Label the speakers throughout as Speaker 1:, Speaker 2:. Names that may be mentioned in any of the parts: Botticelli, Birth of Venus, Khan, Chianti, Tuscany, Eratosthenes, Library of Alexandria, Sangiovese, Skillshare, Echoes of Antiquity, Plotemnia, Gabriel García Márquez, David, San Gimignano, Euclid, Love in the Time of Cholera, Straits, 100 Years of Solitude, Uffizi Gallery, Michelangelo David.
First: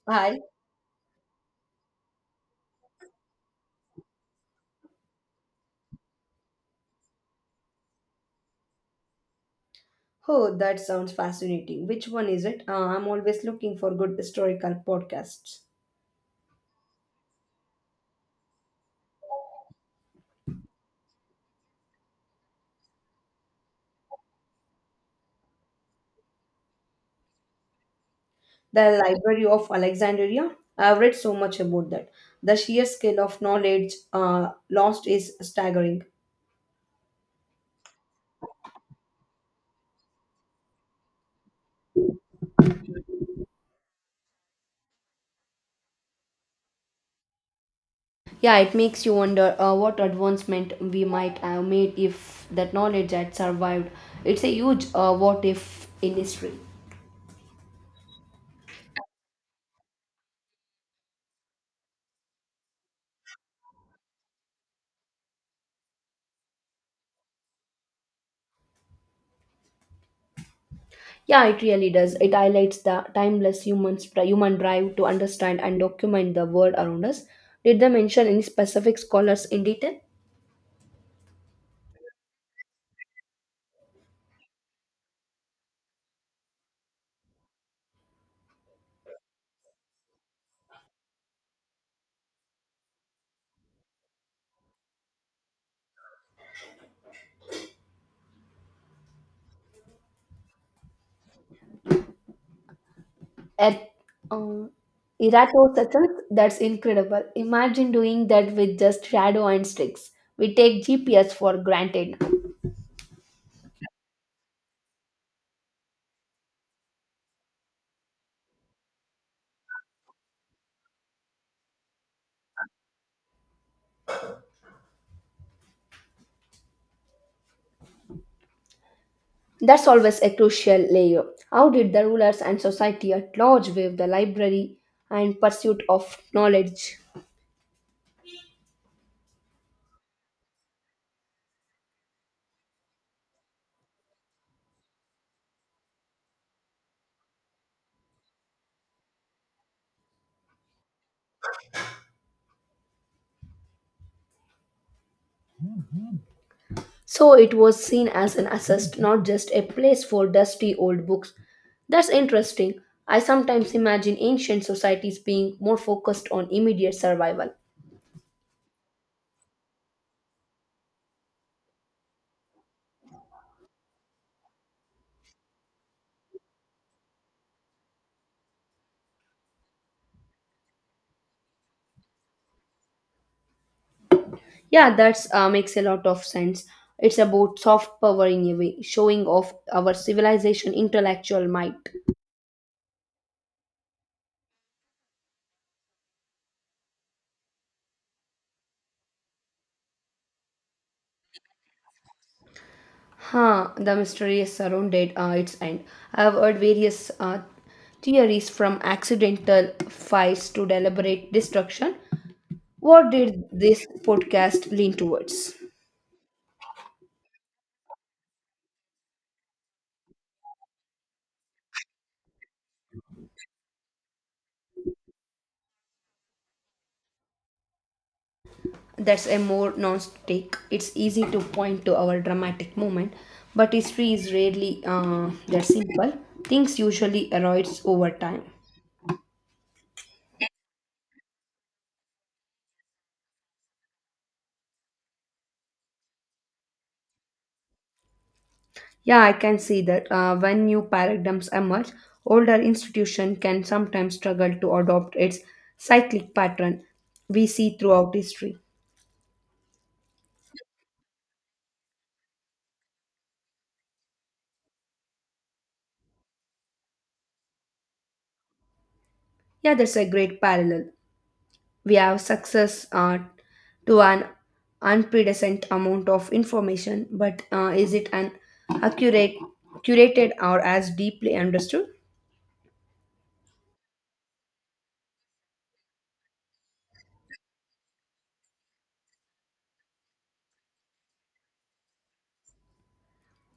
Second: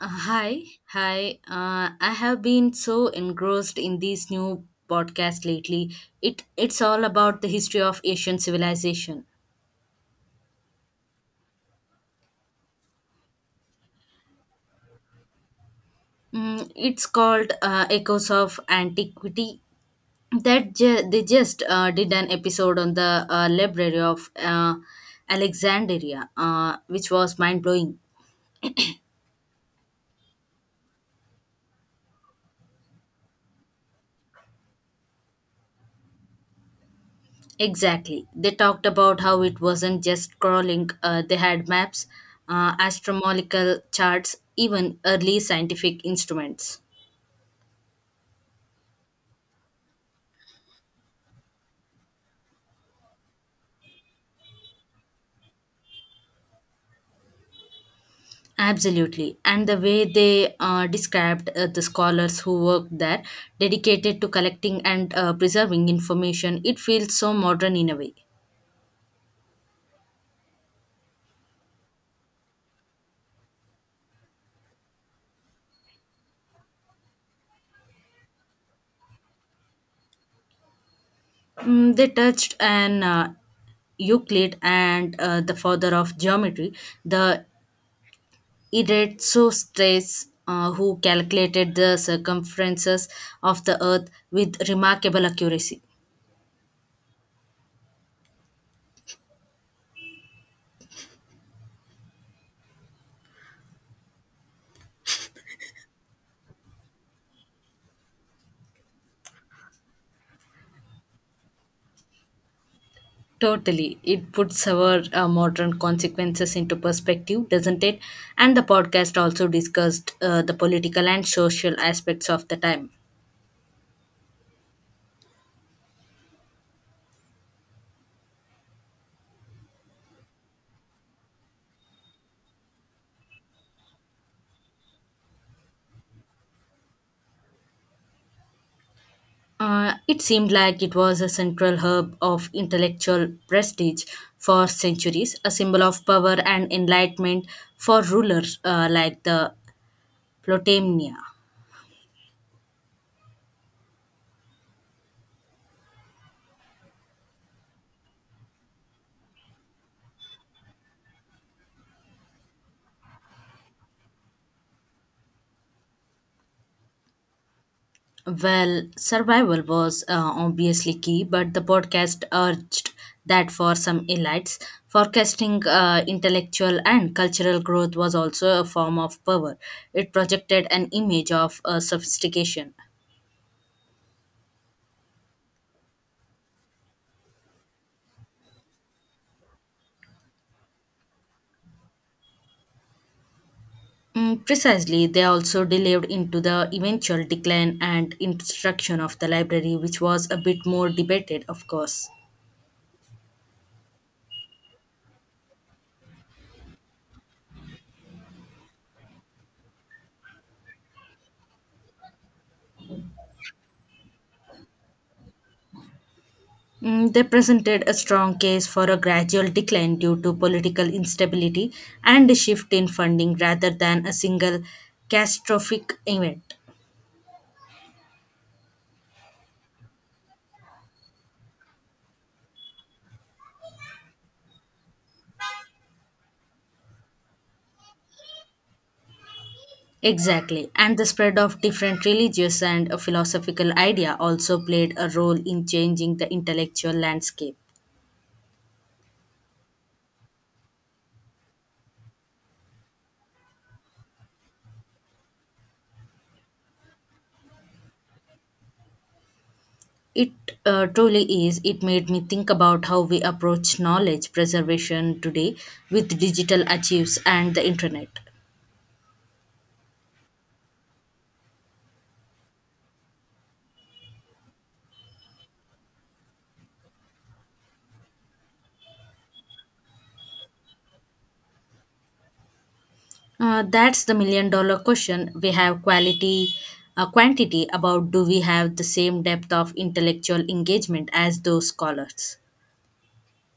Speaker 1: Hi.
Speaker 2: Hi, hi. I have been so engrossed in these new podcasts lately. It's all about the history of Asian civilization.
Speaker 1: Oh, that sounds fascinating. Which one is it? I'm always looking for good historical podcasts.
Speaker 2: It's called Echoes of Antiquity. They just did an episode on the Library of Alexandria, which was mind blowing.
Speaker 1: The Library of Alexandria. I've read so much about that. The sheer scale of knowledge lost is staggering.
Speaker 2: Exactly. They talked about how it wasn't just crawling, they had maps, astronomical charts, even early scientific instruments.
Speaker 1: Yeah, it makes you wonder what advancement we might have made if that knowledge had survived. It's a huge what if in history.
Speaker 2: Absolutely. And the way they described the scholars who worked there, dedicated to collecting and preserving information, it feels so modern in a way.
Speaker 1: Yeah, it really does. It highlights the timeless human drive to understand and document the world around us. Did they mention any specific scholars in detail?
Speaker 2: They touched on Euclid and the father of geometry, the It so Straits, who calculated the circumferences of the Earth with remarkable accuracy.
Speaker 1: At uh, Eratosthenes, that's incredible. Imagine doing that with just shadow and sticks. We take GPS for granted now.
Speaker 2: Totally. It puts our modern consequences into perspective, doesn't it? And the podcast also discussed the political and social aspects of the time.
Speaker 1: That's always a crucial layer. How did the rulers and society at large view the library and pursuit of knowledge?
Speaker 2: It seemed like it was a central hub of intellectual prestige for centuries, a symbol of power and enlightenment for rulers like the Plotemnia.
Speaker 1: So it was seen as an assist, not just a place for dusty old books. That's interesting. I sometimes imagine ancient societies being more focused on immediate survival.
Speaker 2: Well, survival was obviously key, but the podcast urged that for some elites, forecasting intellectual and cultural growth was also a form of power. It projected an image of sophistication.
Speaker 1: Yeah, that makes a lot of sense. It's about soft power in a way, showing off our civilization intellectual might.
Speaker 2: Precisely, they also delved into the eventual decline and instruction of the library, which was a bit more debated, of course.
Speaker 1: Huh, the mystery is surrounded its end. I have heard various theories from accidental fires to deliberate destruction. What did this podcast lean towards?
Speaker 2: They presented a strong case for a gradual decline due to political instability and a shift in funding rather than a single catastrophic event.
Speaker 1: That's a more nuanced take. It's easy to point to our dramatic moment, but history is rarely that simple. Things usually erodes over time.
Speaker 2: Exactly, and the spread of different religious and philosophical idea also played a role in changing the intellectual landscape.
Speaker 1: Yeah, I can see that when new paradigms emerge, older institution can sometimes struggle to adopt its cyclic pattern we see throughout history.
Speaker 2: It truly is. It made me think about how we approach knowledge preservation today with digital archives and the internet.
Speaker 1: Yeah, that's a great parallel. We have success to an unprecedented amount of information, but is it an accurate, curated or as deeply understood?
Speaker 2: That's the million dollar question. We have quality, quantity about do we have the same depth of intellectual engagement as those scholars?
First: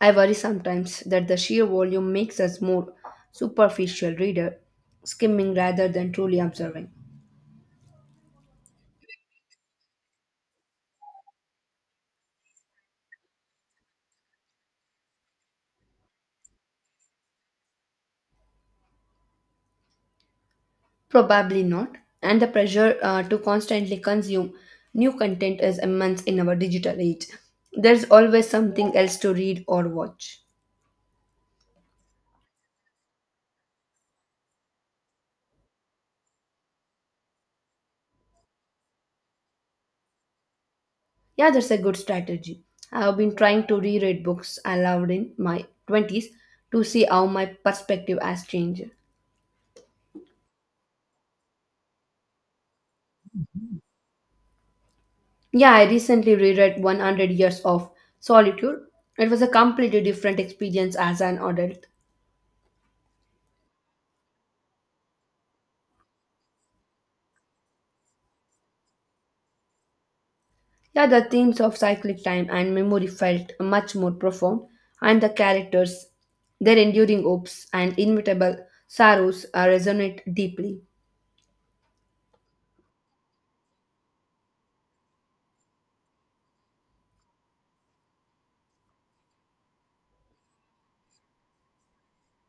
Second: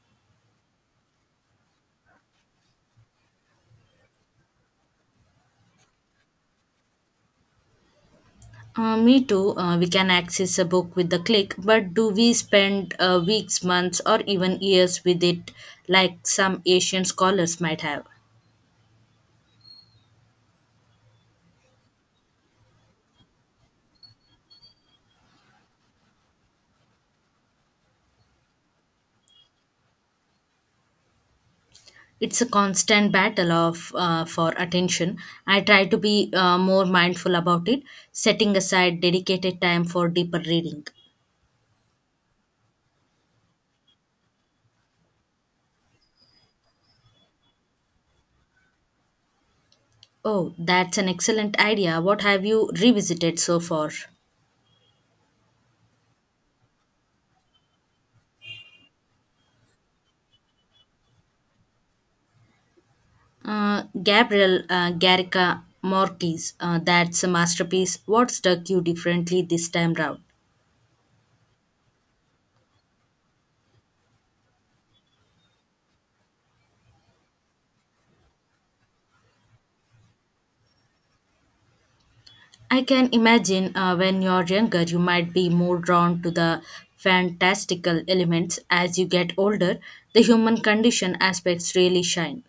Speaker 1: I worry sometimes that the sheer volume makes us more superficial reader, skimming rather than truly observing.
Speaker 2: Me too. We can access a book with a click, but do we spend weeks, months, or even years with it like some Asian scholars might have?
Speaker 1: Probably not, and the pressure to constantly consume new content is immense in our digital age. There's always something else to read or watch.
Speaker 2: It's a constant battle of for attention. I try to be more mindful about it, setting aside dedicated time for deeper reading.
Speaker 1: Yeah, that's a good strategy. I have been trying to reread books I loved in my 20s to see how my perspective has changed.
Speaker 2: Oh, that's an excellent idea. What have you revisited so far?
Speaker 1: Yeah, I recently reread 100 Years of Solitude. It was a completely different experience as an adult.
Speaker 2: Gabriel Garrica Marquez, that's a masterpiece. What struck you differently this time round?
Speaker 1: Yeah, the themes of cyclic time and memory felt much more profound, and the characters, their enduring hopes and inevitable sorrows resonate deeply.
Speaker 2: I can imagine when you're younger, you might be more drawn to the fantastical elements. As you get older, the human condition aspects really shine.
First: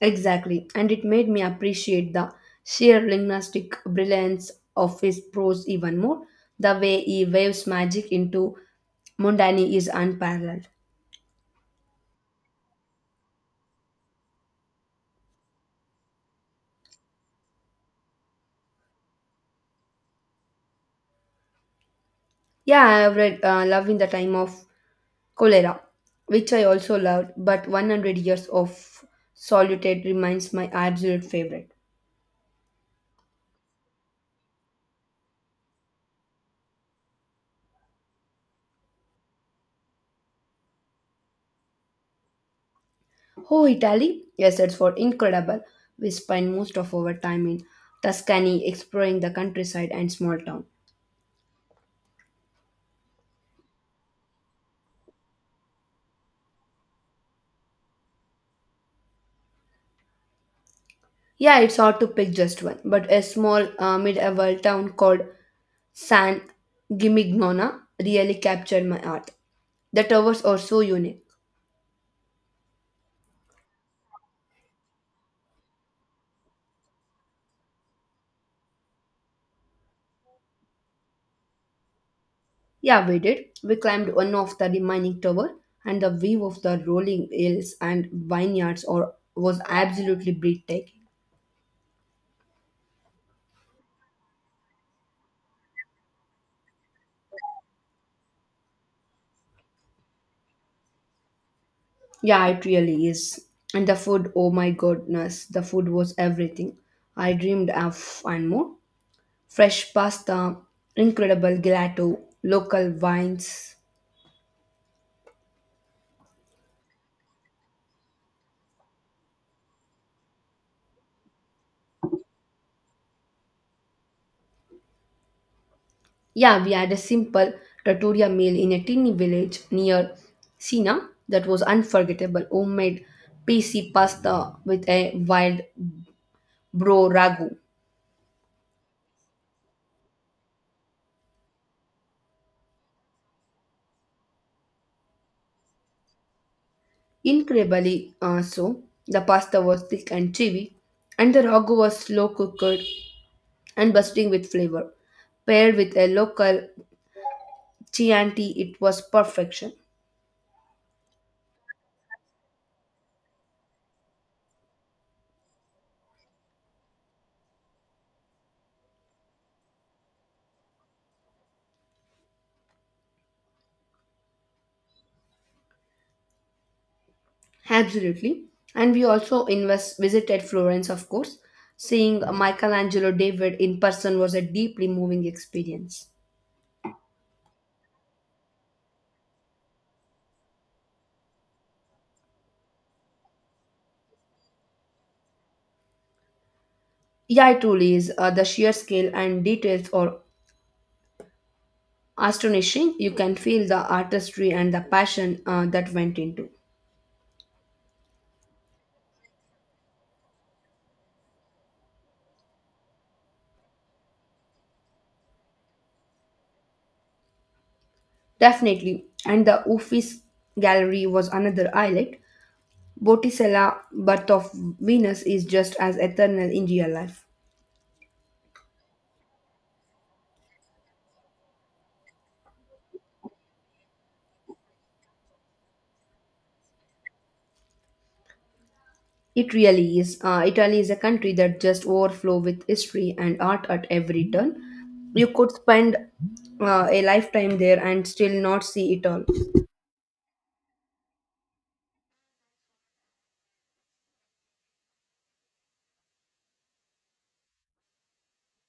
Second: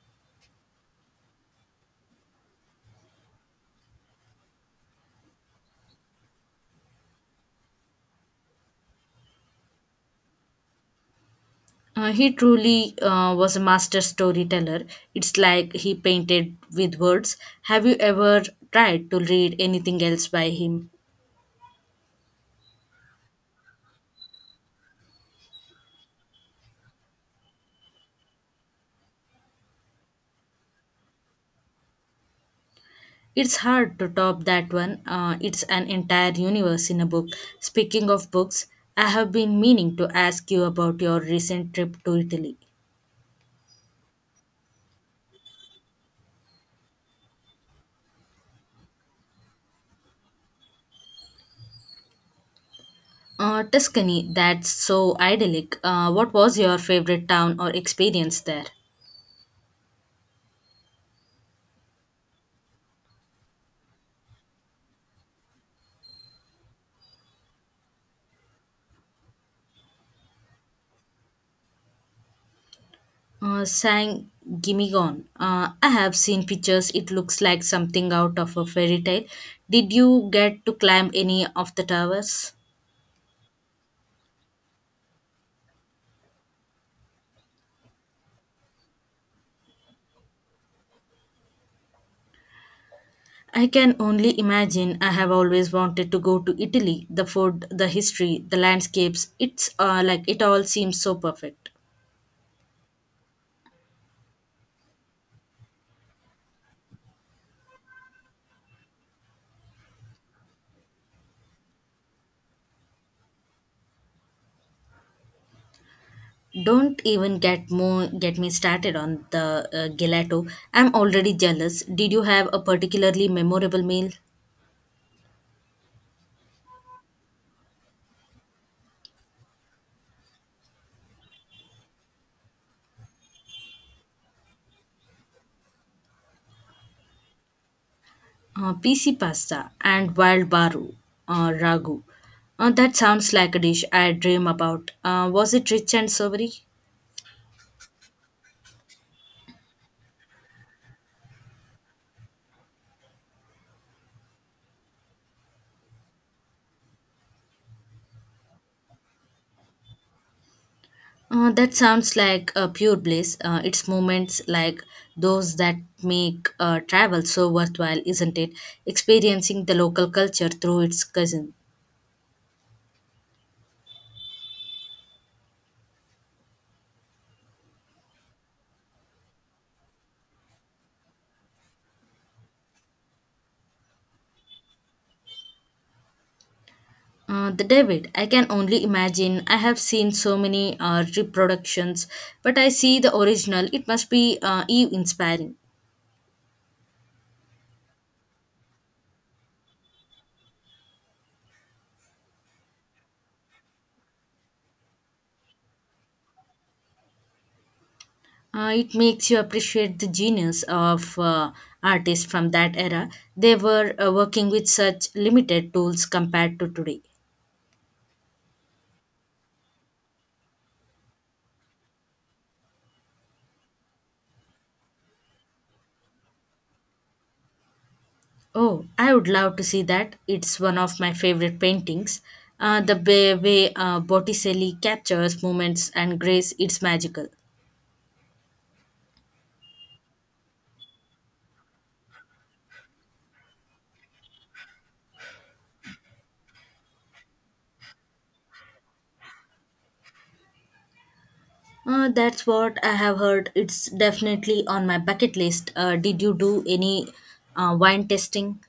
Speaker 1: Exactly, and it made me appreciate the sheer linguistic brilliance of his prose even more. The way he waves magic into Mundani is unparalleled.
Speaker 2: He truly was a master storyteller. It's like he painted with words. Have you ever tried to read anything else by him?
Speaker 1: Yeah, I have read Love in the Time of Cholera, which I also loved, but 100 Years of Solitude remains my absolute favorite.
Speaker 2: It's hard to top that one. It's an entire universe in a book. Speaking of books, I have been meaning to ask you about your recent trip to Italy.
Speaker 1: Oh, Italy? Yes, it's for incredible. We spend most of our time in Tuscany exploring the countryside and small town.
Speaker 2: Tuscany, that's so idyllic. What was your favorite town or experience there?
Speaker 1: Yeah, it's hard to pick just one, but a small medieval town called San Gimignona really captured my art. The towers are so unique.
Speaker 2: Sang Gimme Gone. I have seen pictures. It looks like something out of a fairy tale. Did you get to climb any of the towers?
Speaker 1: Yeah, we did. We climbed one of the remaining tower, and the view of the rolling hills and vineyards or was absolutely breathtaking.
Speaker 2: I can only imagine. I have always wanted to go to Italy. The food, the history, the landscapes. It's like it all seems so perfect.
Speaker 1: Yeah, it really is. And the food, oh my goodness, the food was everything I dreamed of and more. Fresh pasta, incredible gelato, local wines.
Speaker 2: Don't even get me started on the gelato. I'm already jealous. Did you have a particularly memorable meal?
Speaker 1: Yeah, we had a simple trattoria meal in a tiny village near Sina that was unforgettable. Homemade PC pasta with a wild bro ragu.
Speaker 2: PC pasta and wild baru ragu. That sounds like a dish I dream about. Was it rich and savory?
Speaker 1: Incredibly so, the pasta was thick and chewy, and the ragu was slow cooked and bursting with flavor. Paired with a local Chianti, it was perfection.
Speaker 2: That sounds like a pure bliss. It's moments like those that make travel so worthwhile, isn't it? Experiencing the local culture through its cousin.
Speaker 1: Absolutely. And we also visited Florence, of course. Seeing Michelangelo David in person was a deeply moving experience.
Speaker 2: The David, I can only imagine. I have seen so many reproductions, but I see the original. It must be inspiring.
Speaker 1: Yeah, it truly is. The sheer scale and details are astonishing. You can feel the artistry and the passion that went into.
Speaker 2: It makes you appreciate the genius of artists from that era. They were working with such limited tools compared to today.
Speaker 1: Definitely. And the Uffizi Gallery was another highlight. Botticella, Birth of Venus, is just as eternal in real life.
Speaker 2: Oh, I would love to see that. It's one of my favorite paintings. The way Botticelli captures moments and grace, it's magical.
Speaker 1: It really is. Italy is a country that just overflow with history and art at every turn. You could spend a lifetime there and still not see it all.
Speaker 2: That's what I have heard. It's definitely on my bucket list. Did you do any wine tasting?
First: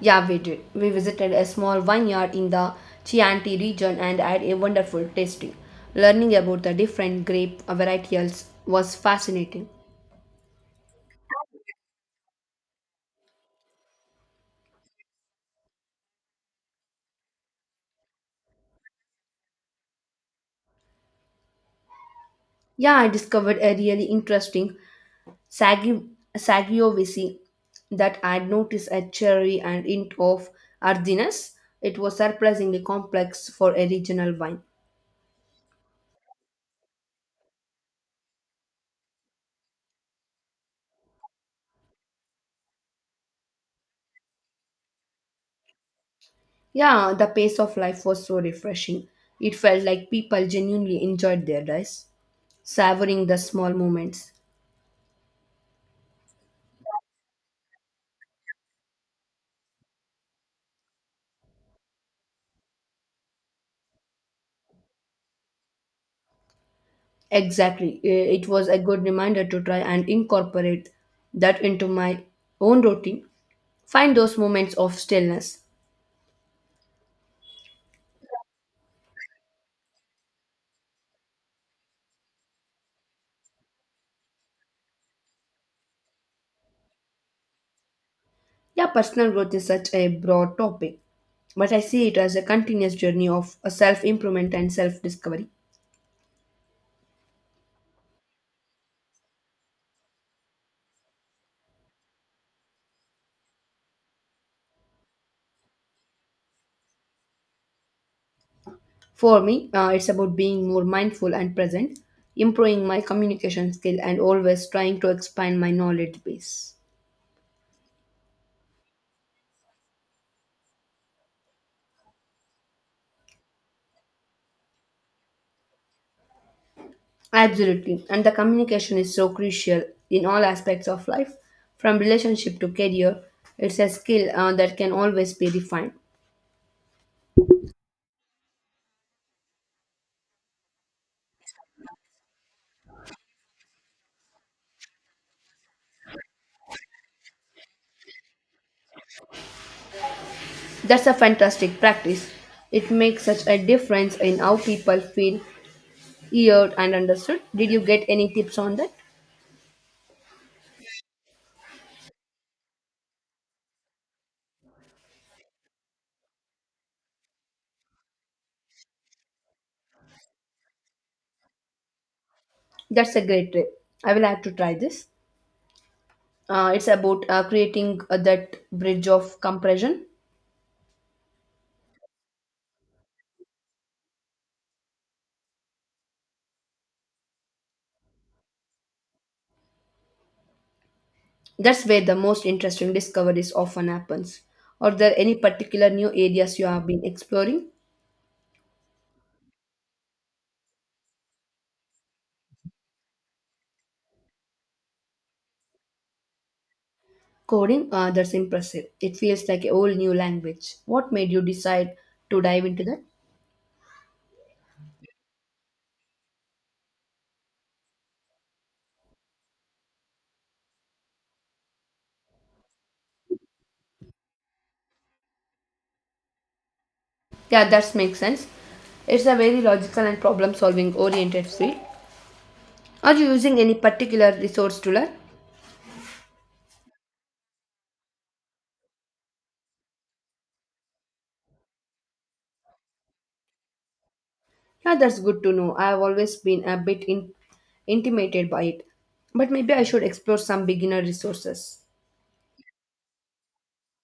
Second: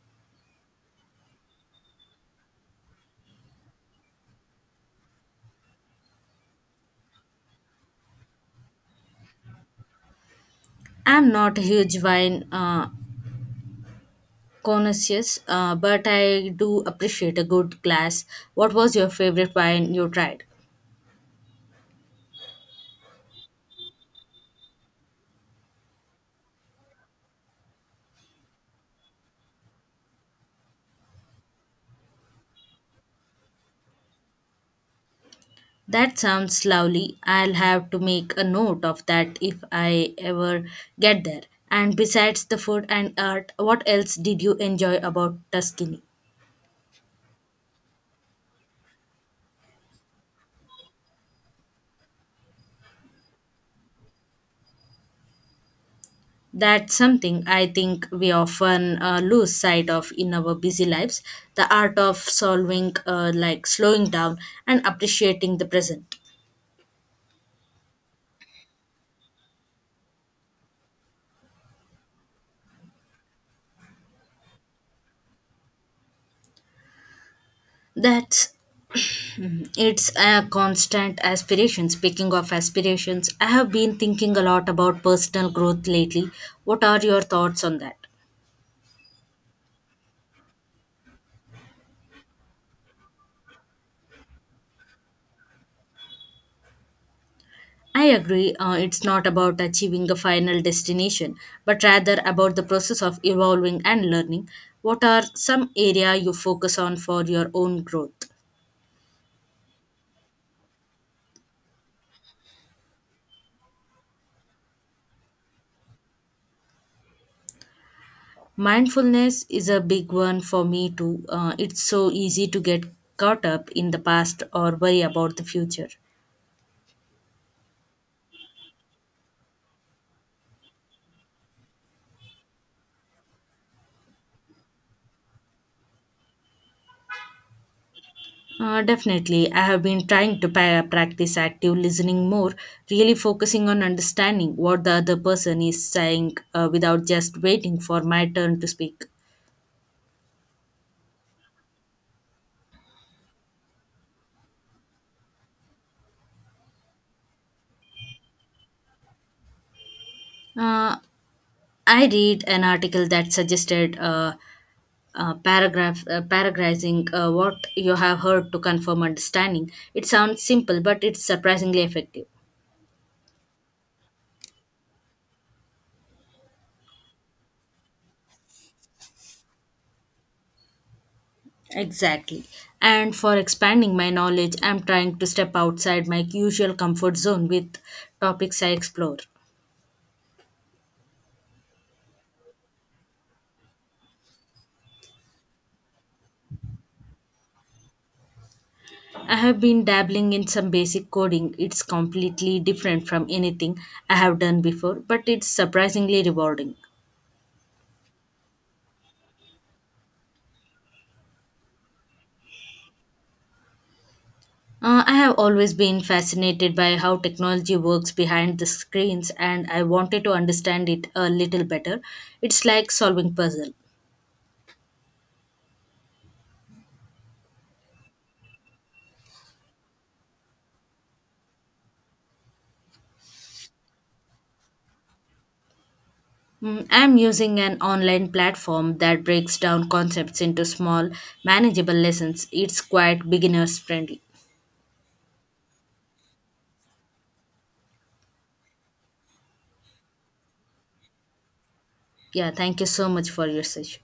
Speaker 1: Yeah, we did. We visited a small vineyard in the Chianti region and had a wonderful tasting. Learning about the different grape varietals was fascinating.
Speaker 2: I'm not a huge wine connoisseurs, but I do appreciate a good glass. What was your favorite wine you tried?
Speaker 1: Yeah, I discovered a really interesting Sagi, Sagiovese that had noticed a cherry and hint of earthiness. It was surprisingly complex for a regional wine.
Speaker 2: That sounds lovely. I'll have to make a note of that if I ever get there. And besides the food and art, what else did you enjoy about Tuscany?
Speaker 1: Yeah, the pace of life was so refreshing. It felt like people genuinely enjoyed their lives, savoring the small moments.
Speaker 2: That's something I think we often lose sight of in our busy lives the art of solving, like slowing down and appreciating the present.
Speaker 1: Exactly. It was a good reminder to try and incorporate that into my own routine. Find those moments of stillness.
Speaker 2: That's It's a constant aspiration. Speaking of aspirations, I have been thinking a lot about personal growth lately. What are your thoughts on that?
Speaker 1: Yeah, personal growth is such a broad topic, but I see it as a continuous journey of self improvement and self discovery.
Speaker 2: I agree, it's not about achieving a final destination, but rather about the process of evolving and learning. What are some area you focus on for your own growth?
Speaker 1: For me, it's about being more mindful and present, improving my communication skill, and always trying to expand my knowledge base.
Speaker 2: Mindfulness is a big one for me too. It's so easy to get caught up in the past or worry about the future.
Speaker 1: Absolutely, and the communication is so crucial in all aspects of life, from relationship to career. It's a skill that can always be refined.
Speaker 2: Definitely. I have been trying to practice active listening more, really focusing on understanding what the other person is saying without just waiting for my turn to speak.
Speaker 1: That's a fantastic practice. It makes such a difference in how people feel you heard and understood. Did you get any tips on that?
Speaker 2: Uh, I read an article that suggested paragraphing what you have heard to confirm understanding. It sounds simple, but it's surprisingly effective.
Speaker 1: That's a great tip. I will have to try this. It's about creating that bridge of compression.
Speaker 2: Exactly. And for expanding my knowledge, I'm trying to step outside my usual comfort zone with topics I explore.
Speaker 1: That's where the most interesting discoveries often happens. Are there any particular new areas you have been exploring?
Speaker 2: I have been dabbling in some basic coding. It's completely different from anything I have done before, but it's surprisingly rewarding.
Speaker 1: Coding, that's impressive. It feels like a whole new language. What made you decide to dive into that?
Speaker 2: I have always been fascinated by how technology works behind the screens, and I wanted to understand it a little better. It's like solving puzzle.
Speaker 1: Yeah, that makes sense. It's a very logical and problem solving oriented field. Are you using any particular resource to learn?
Speaker 2: I'm using an online platform that breaks down concepts into small, manageable lessons. It's quite beginners friendly.
Speaker 1: Yeah, that's good to know. I've always been a bit intimidated by it, but maybe I should explore some beginner resources.
Speaker 2: Yeah, thank you so much for your session.